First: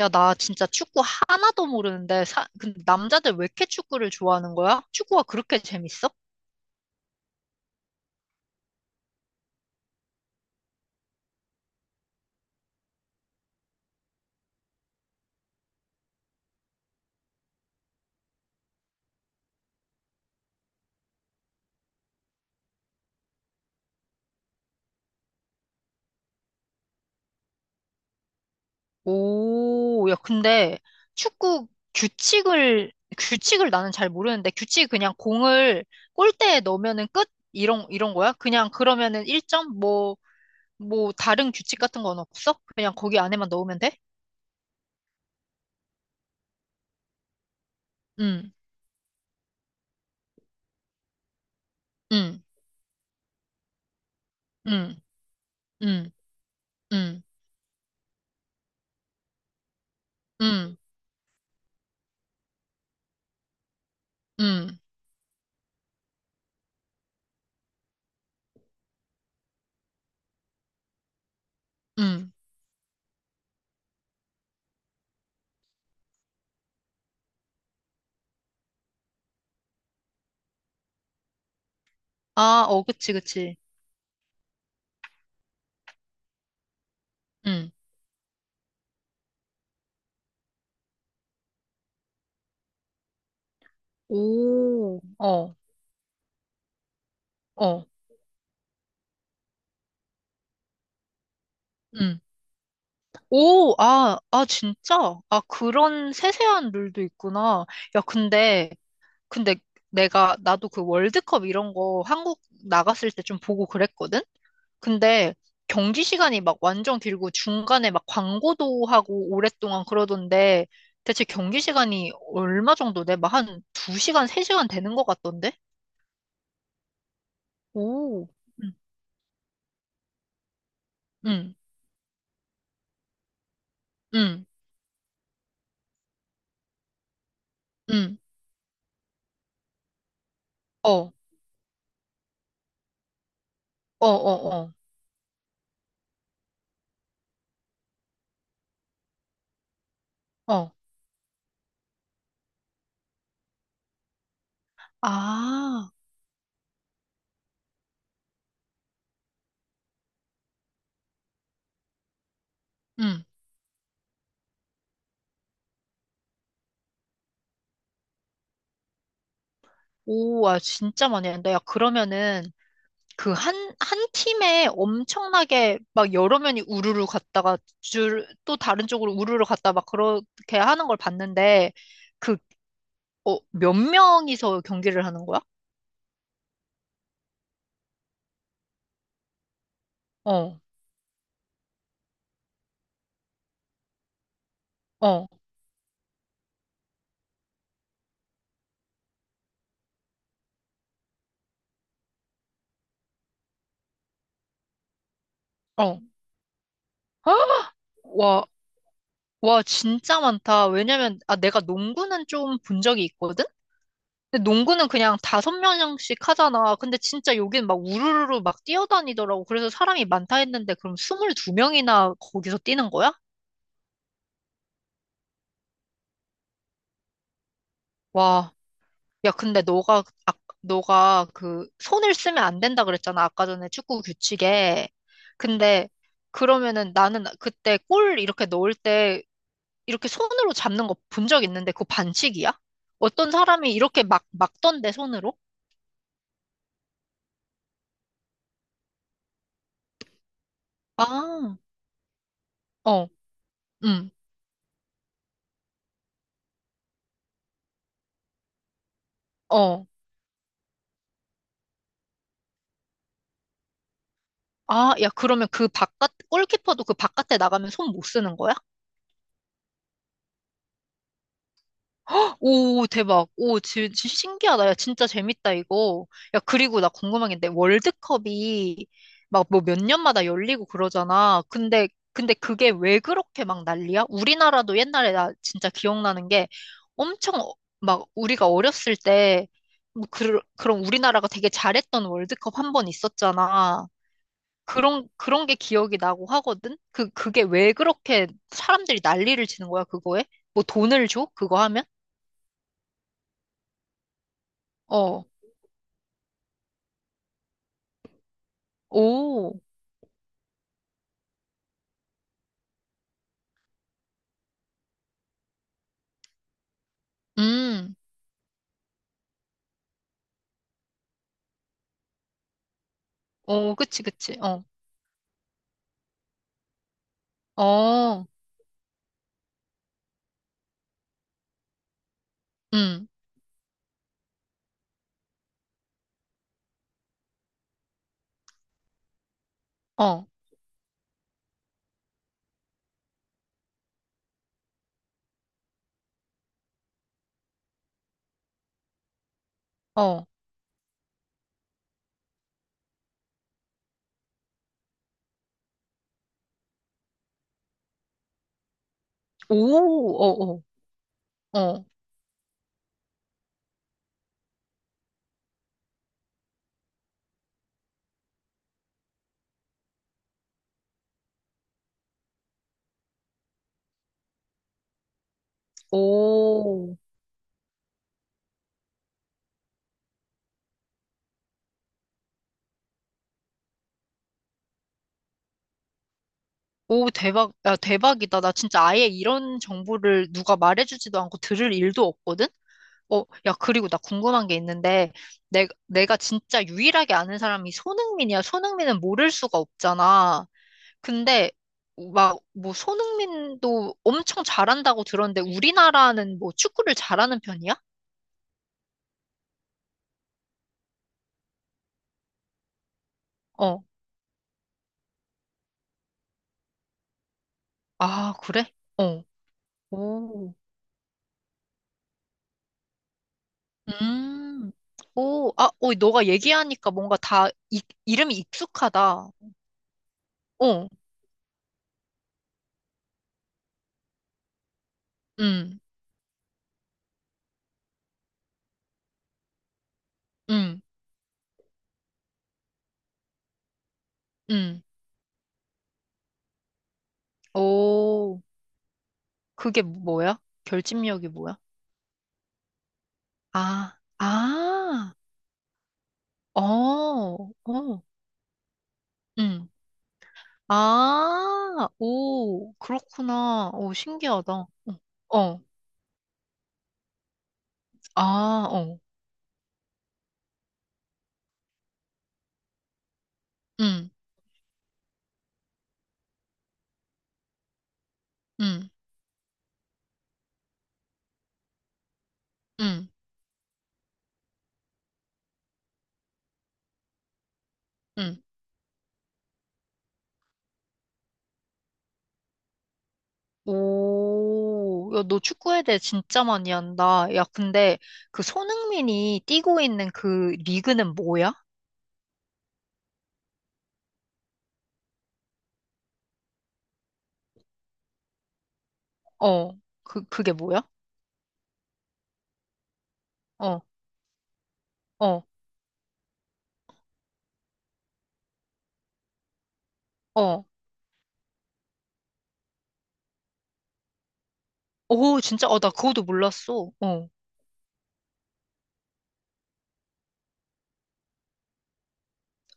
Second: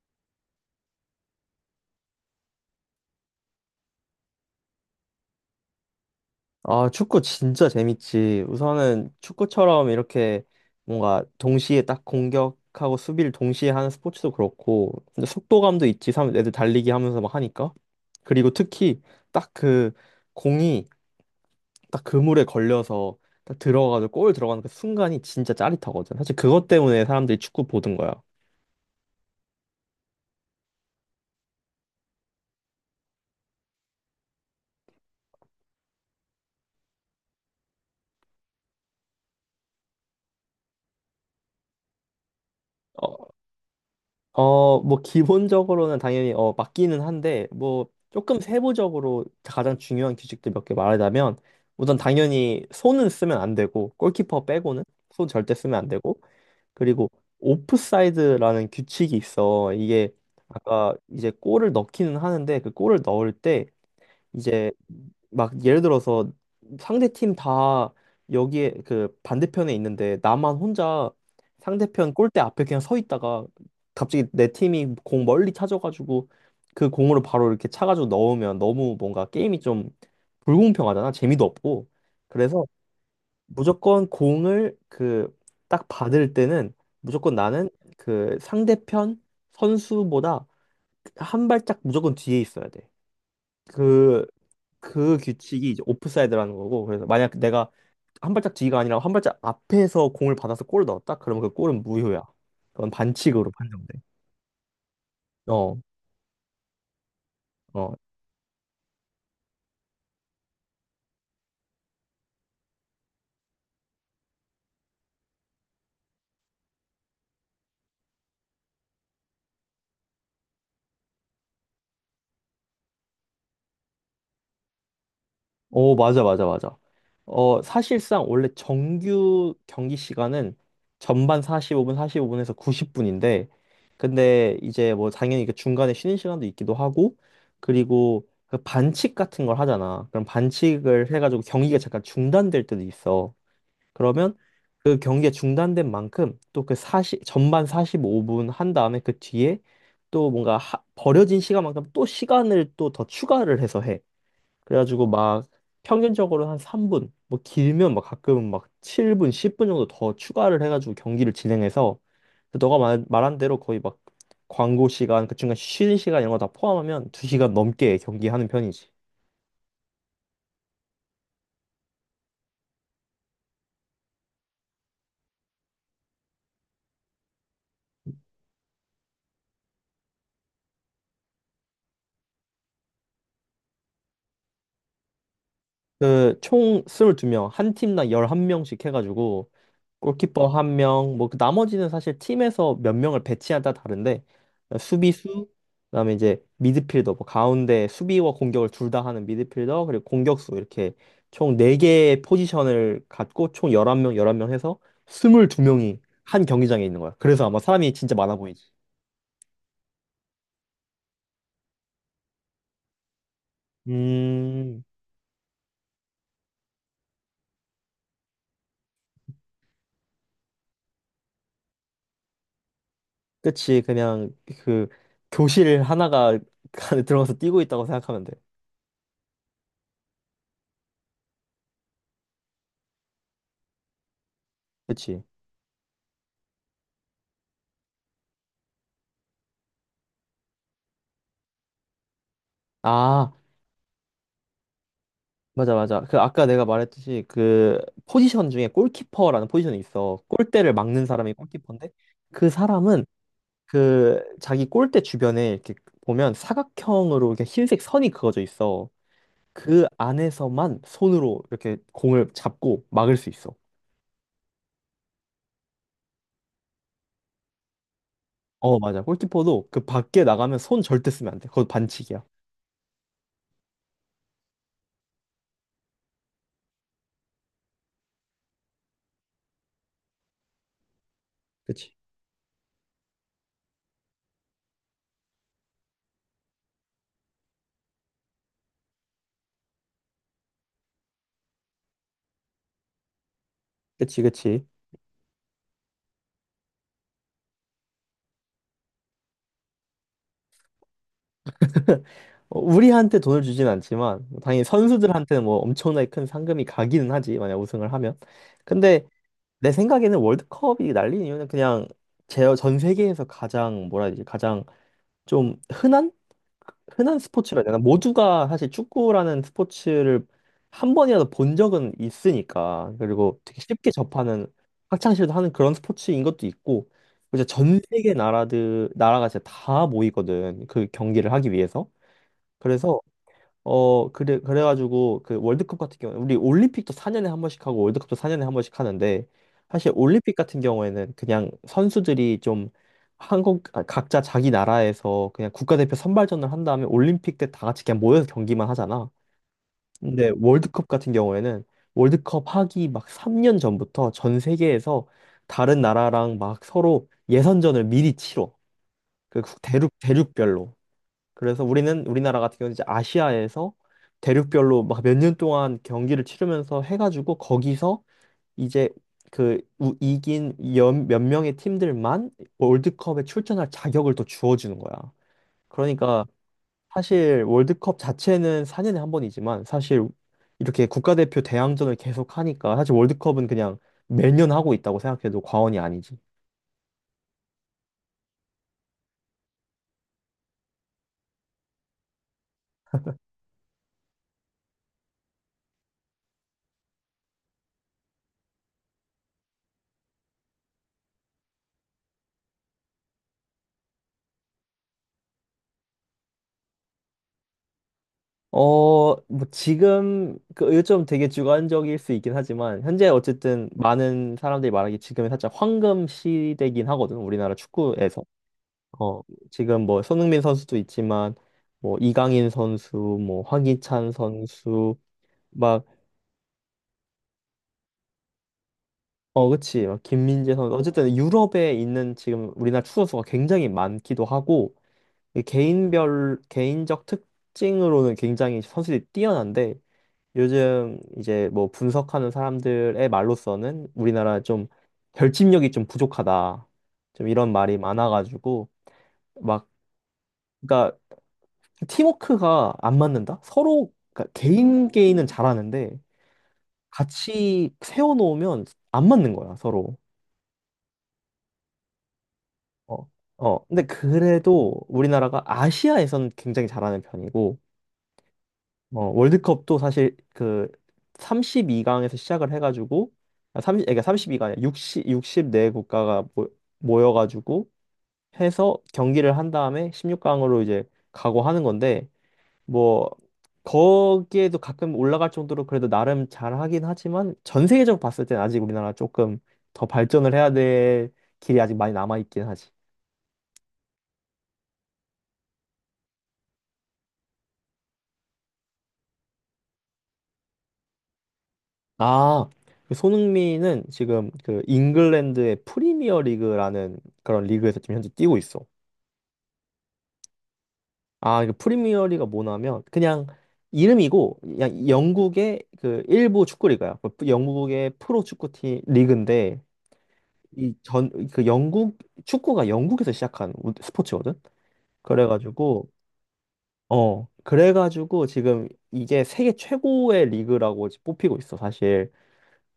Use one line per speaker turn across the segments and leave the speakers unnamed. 야, 나 진짜 축구 하나도 모르는데, 근데 남자들 왜 이렇게 축구를 좋아하는 거야? 축구가 그렇게 재밌어?
아, 축구 진짜 재밌지. 우선은 축구처럼 이렇게 뭔가 동시에 딱 공격하고 수비를 동시에 하는 스포츠도 그렇고, 근데 속도감도 있지. 애들 달리기 하면서 막 하니까. 그리고 특히 딱 그 공이 딱 그물에 걸려서 딱 들어가서 골 들어가는 그 순간이 진짜 짜릿하거든. 사실 그것 때문에 사람들이 축구 보던 거야.
오, 야, 근데 축구 규칙을, 규칙을 나는 잘 모르는데, 규칙이 그냥 공을 골대에 넣으면은 끝? 이런 거야? 그냥 그러면은 1점? 뭐, 다른 규칙 같은 건 없어? 그냥 거기 안에만 넣으면 돼?
뭐, 기본적으로는 당연히, 맞기는 한데, 뭐, 조금
응,
세부적으로 가장 중요한 규칙들 몇 개 말하자면, 우선
응,
당연히 손은 쓰면 안 되고, 골키퍼 빼고는
응,
손 절대 쓰면 안
응,
되고, 그리고
응,
오프사이드라는 규칙이 있어. 이게,
응,
아까 이제 골을 넣기는 하는데, 그 골을 넣을 때, 이제
응,
막 예를 들어서 상대 팀 다 여기에 그 반대편에 있는데 나만 혼자 상대편
응.
골대 앞에 그냥 서 있다가 갑자기 내 팀이 공 멀리 찾아가지고 그 공으로 바로 이렇게 차가지고 넣으면 너무 뭔가 게임이 좀 불공평하잖아. 재미도 없고.
아,
그래서
어, 그치, 그치.
무조건 공을 그 딱 받을 때는 무조건 나는
응.
그 상대편 선수보다 한 발짝 무조건 뒤에 있어야 돼. 그,
오,
그
어.
규칙이 이제 오프사이드라는 거고, 그래서 만약 내가
어.
한 발짝 뒤가 아니라 한 발짝 앞에서 공을 받아서 골을 넣었다? 그러면 그 골은
응.
무효야. 그건 반칙으로
오,
판정돼.
아, 아, 진짜? 아,
어,
그런 세세한 룰도 있구나.
어.
야, 근데, 근데 나도 그 월드컵 이런 거 한국 나갔을 때 좀 보고 그랬거든? 근데 경기 시간이 막 완전 길고 중간에 막 광고도 하고 오랫동안 그러던데 대체 경기 시간이 얼마 정도 돼? 막 한 2시간, 3시간 되는 것 같던데?
오, 맞아, 맞아, 맞아. 사실상
오,
원래
응,
정규 경기 시간은 전반
응,
45분, 45분에서 90분인데,
응,
근데 이제 뭐 당연히 그 중간에 쉬는 시간도 있기도 하고,
응,
그리고 그 반칙 같은 걸 하잖아. 그럼
어, 어,
반칙을 해가지고 경기가 잠깐 중단될 때도 있어.
어,
그러면
어,
그 경기가 중단된 만큼 또 그 사십 전반 45분 한 다음에 그 뒤에 또 뭔가
어.
버려진 시간만큼 또 시간을 또 더 추가를 해서 해. 그래가지고 막
아,
평균적으로 한 3분, 뭐 길면 막 가끔은 막 7분, 10분 정도 더 추가를 해가지고 경기를 진행해서 그 너가 말한 대로 거의 막 광고 시간, 그 중간 쉬는 시간 이런 거 다 포함하면 2시간 넘게 경기하는 편이지.
오, 와, 진짜 많이 한다. 야, 그러면은 그 한 팀에 엄청나게 막 여러 면이 우르르 갔다가 줄, 또 다른 쪽으로 우르르 갔다 막 그렇게 하는 걸 봤는데 그, 어, 몇 명이서 경기를 하는 거야?
그 총 22명, 한 팀당 11명씩 해가지고 골키퍼
어,
한 명, 뭐그 나머지는 사실 팀에서 몇 명을 배치하다 따라 다른데
어,
수비수, 그다음에 이제 미드필더, 뭐 가운데 수비와 공격을 둘 다 하는 미드필더, 그리고 공격수 이렇게 총 네개의 포지션을 갖고 총 11명 해서
어.
22명이 한 경기장에 있는 거야. 그래서 아마 사람이 진짜 많아
와,
보이지.
와, 진짜 많다. 왜냐면, 아, 내가 농구는 좀 본 적이 있거든? 근데
음,
농구는 그냥 다섯 명씩 하잖아. 근데 진짜 여긴 막 우르르르 막 뛰어다니더라고. 그래서 사람이 많다 했는데 그럼 22명이나 거기서 뛰는 거야?
그치. 그냥 그 교실 하나가 안에 들어가서 뛰고 있다고 생각하면 돼.
와. 야, 근데 너가 그 손을 쓰면 안 된다 그랬잖아. 아까 전에 축구 규칙에.
그치.
근데 그러면은 나는 그때 골 이렇게 넣을 때 이렇게 손으로 잡는 거 본 적 있는데 그거 반칙이야? 어떤
아,
사람이 이렇게 막 막던데 손으로?
맞아, 맞아. 그 아까 내가 말했듯이 그 포지션 중에 골키퍼라는 포지션이 있어. 골대를 막는 사람이
아,
골키퍼인데 그 사람은
어, 응,
그 자기 골대 주변에 이렇게 보면 사각형으로 이렇게 흰색 선이 그어져 있어.
어.
그 안에서만 손으로 이렇게 공을 잡고 막을 수 있어.
아, 야, 그러면 그 바깥, 골키퍼도 그 바깥에 나가면 손 못 쓰는 거야?
어, 맞아. 골키퍼도 그 밖에 나가면 손 절대 쓰면 안 돼. 그거 반칙이야.
오, 대박. 오, 진 신기하다. 야, 진짜 재밌다, 이거. 야, 그리고 나 궁금한 게 있는데, 월드컵이 막 뭐 몇 년마다 열리고 그러잖아. 근데,
그치.
근데 그게 왜 그렇게 막 난리야? 우리나라도 옛날에 나 진짜 기억나는 게 엄청 막 우리가 어렸을 때, 뭐 그런 우리나라가 되게 잘했던 월드컵 한 번 있었잖아.
그치, 그치.
그런 게 기억이 나고 하거든? 그게 왜 그렇게 사람들이 난리를 치는 거야, 그거에? 뭐 돈을 줘? 그거 하면?
우리한테 돈을 주진 않지만 뭐 당연히
어,
선수들한테는 뭐 엄청나게 큰 상금이 가기는 하지 만약 우승을 하면. 근데
오,
내 생각에는 월드컵이 날린 이유는 그냥 제 전 세계에서 가장 뭐라 해야 되지, 가장 좀 흔한 스포츠라 해야 되나.
음,
모두가 사실 축구라는 스포츠를 한 번이라도 본 적은 있으니까. 그리고 되게
어,
쉽게
그치, 그치,
접하는,
어,
학창시절도 하는 그런 스포츠인 것도 있고, 이제 전 세계
어,
나라들, 나라가 진짜 다 모이거든. 그 경기를 하기 위해서. 그래서
음,
그래, 그래가지고, 그 월드컵 같은 경우에, 우리 올림픽도 4년에 한 번씩 하고 월드컵도 4년에 한 번씩 하는데, 사실
어,
올림픽 같은 경우에는 그냥 선수들이 좀 아, 각자 자기 나라에서 그냥 국가대표 선발전을 한 다음에 올림픽 때 다 같이 그냥 모여서 경기만 하잖아.
어,
근데 월드컵 같은 경우에는 월드컵 하기 막 3년 전부터 전 세계에서 다른 나라랑 막 서로 예선전을 미리 치러. 그 대륙,
오, 어,
대륙별로.
어,
그래서
어,
우리는 우리나라 같은 경우는 이제 아시아에서 대륙별로 막 몇 년 동안 경기를 치르면서 해가지고 거기서 이제 그 몇 명의 팀들만 월드컵에 출전할 자격을 또 주어주는 거야. 그러니까
오,
사실 월드컵 자체는 4년에 한 번이지만 사실 이렇게 국가대표 대항전을 계속 하니까 사실 월드컵은 그냥 매년 하고 있다고 생각해도 과언이 아니지.
오, 대박, 야, 대박이다. 나 진짜 아예 이런 정보를 누가 말해주지도 않고 들을 일도 없거든? 어, 야, 그리고 나 궁금한 게 있는데, 내가 진짜 유일하게 아는 사람이 손흥민이야. 손흥민은 모를 수가 없잖아. 근데, 막, 뭐, 손흥민도 엄청 잘한다고 들었는데, 우리나라는 뭐, 축구를 잘하는 편이야?
뭐 지금 그 요즘 되게 주관적일 수 있긴 하지만 현재 어쨌든
어.
많은 사람들이 말하기 지금이 살짝 황금 시대긴 하거든. 우리나라 축구에서.
아, 그래?
어,
어.
지금 뭐 손흥민
오.
선수도 있지만 뭐 이강인 선수, 뭐 황희찬
음.
선수
오, 아,
막.
어, 너가 얘기하니까 뭔가 이름이 익숙하다.
그치. 막 김민재 선수.
어.
어쨌든 유럽에 있는 지금 우리나라 축구 선수가 굉장히 많기도 하고, 이
음,
개인별 개인적 특징으로는 굉장히 선수들이 뛰어난데,
음,
요즘 이제 뭐 분석하는 사람들의 말로서는 우리나라 좀
음.
결집력이 좀 부족하다. 좀 이런 말이
오,
많아가지고 막,
그게 뭐야?
그러니까
결집력이 뭐야?
팀워크가 안 맞는다. 서로.
아,
그러니까 개인
아,
개인은 잘하는데
어,
같이
어,
세워놓으면 안 맞는 거야,
응.
서로.
아, 오,
어, 어.
그렇구나.
근데
오, 신기하다. 어,
그래도 우리나라가
어,
아시아에서는 굉장히 잘하는 편이고,
아, 어,
월드컵도 사실 그 삼십이 강에서 시작을 해가지고 아, 30,
응,
그러니까 이2가 아니라 6육십4 국가가 모여가지고 해서
응,
경기를 한 다음에 16강으로 이제 가고 하는 건데,
응,
뭐 거기에도 가끔 올라갈 정도로 그래도 나름 잘하긴 하지만 전 세계적으로 봤을 땐
응.
아직 우리나라 조금 더 발전을 해야 될 길이 아직 많이 남아있긴 하지.
오, 야, 너 축구에 대해 진짜 많이 한다. 야, 근데 그 손흥민이 뛰고 있는 그 리그는 뭐야?
아, 그 손흥민은 지금 그 잉글랜드의 프리미어 리그라는 그런 리그에서 지금 현재 뛰고 있어.
어, 그게 뭐야?
아, 이 프리미어 리그가 뭐냐면 그냥
어,
이름이고 그냥
어,
영국의 그 일부 축구 리그야. 그 영국의 프로 축구팀 리그인데
어.
이 전 그 영국 축구가 영국에서 시작한 스포츠거든.
오, 진짜, 어, 나
그래가지고
그것도 몰랐어. 어,
그래가지고 지금 이게 세계 최고의 리그라고 뽑히고 있어, 사실.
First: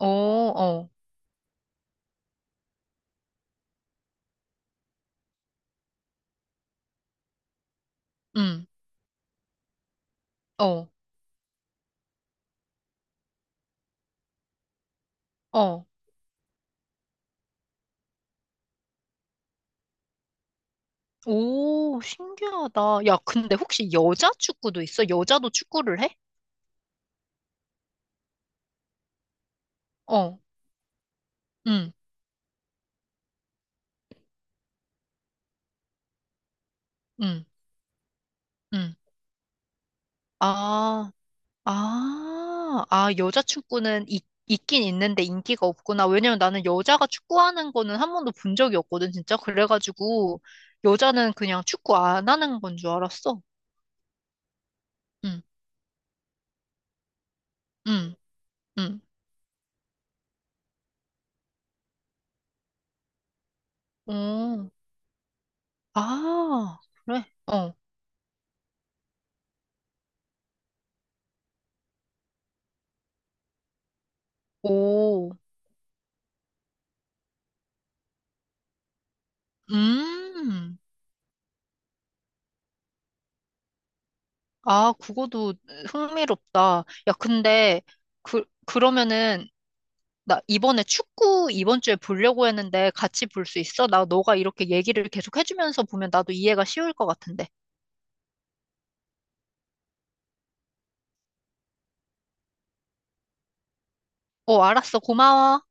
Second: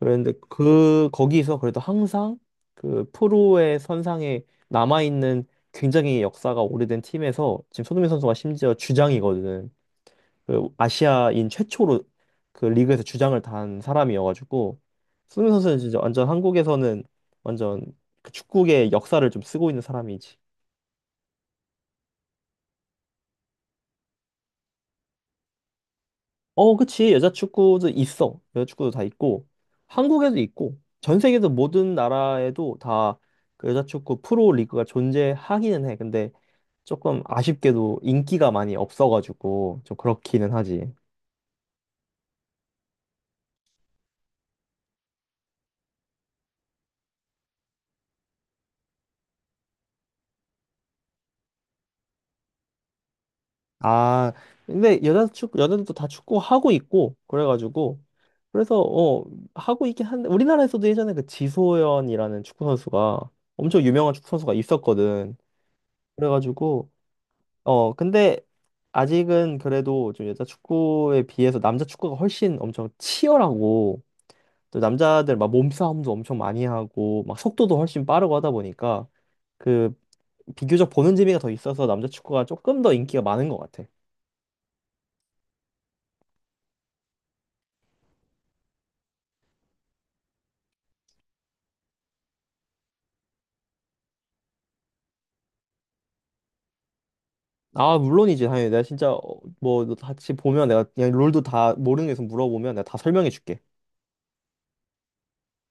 그 런데
어,
그 거기서 그래도 항상 그 프로의 선상에 남아 있는 굉장히 역사가 오래된 팀에서 지금 손흥민 선수가
응,
심지어 주장이거든. 그
어,
아시아인 최초로 그 리그에서 주장을 단 사람이어가지고 손흥민 선수는
어.
진짜 완전 한국에서는 완전 그 축구의 역사를 좀 쓰고 있는 사람이지.
오, 신기하다. 야, 근데 혹시 여자 축구도 있어? 여자도 축구를 해?
어, 그치. 여자 축구도 있어. 여자 축구도 다 있고, 한국에도
어,
있고, 전 세계에서
응,
모든 나라에도 다그 여자 축구 프로 리그가 존재하기는 해. 근데 조금
응,
아쉽게도 인기가 많이
응.
없어가지고, 좀 그렇기는 하지.
아, 아, 아, 여자 축구는 있긴 있는데 인기가 없구나. 왜냐면 나는 여자가 축구하는 거는 한 번도 본 적이 없거든, 진짜. 그래가지고, 여자는 그냥 축구 안 하는 건 줄 알았어.
아, 근데 여자
응,
축구, 여자들도 다 축구하고 있고, 그래가지고,
응,
그래서,
응.
하고 있긴 한데, 우리나라에서도 예전에 그 지소연이라는 축구 선수가, 엄청 유명한 축구 선수가
오,
있었거든.
아,
그래가지고,
그래? 어,
근데 아직은 그래도 좀 여자 축구에 비해서 남자 축구가 훨씬 엄청 치열하고, 또
오,
남자들 막 몸싸움도 엄청 많이 하고 막 속도도 훨씬 빠르고 하다 보니까 그
음.
비교적 보는 재미가 더 있어서 남자 축구가 조금 더 인기가 많은 것 같아.
아, 그거도 흥미롭다. 야, 근데, 그러면은, 나 이번에 축구 이번 주에 보려고 했는데 같이 볼 수 있어? 나 너가 이렇게 얘기를 계속 해주면서 보면 나도 이해가 쉬울 것 같은데.
아, 물론이지. 당연히 내가 진짜 뭐너 같이 보면 내가 그냥 롤도 다 모르는 게 있으면 물어보면 내가 다 설명해 줄게.
어, 알았어. 고마워.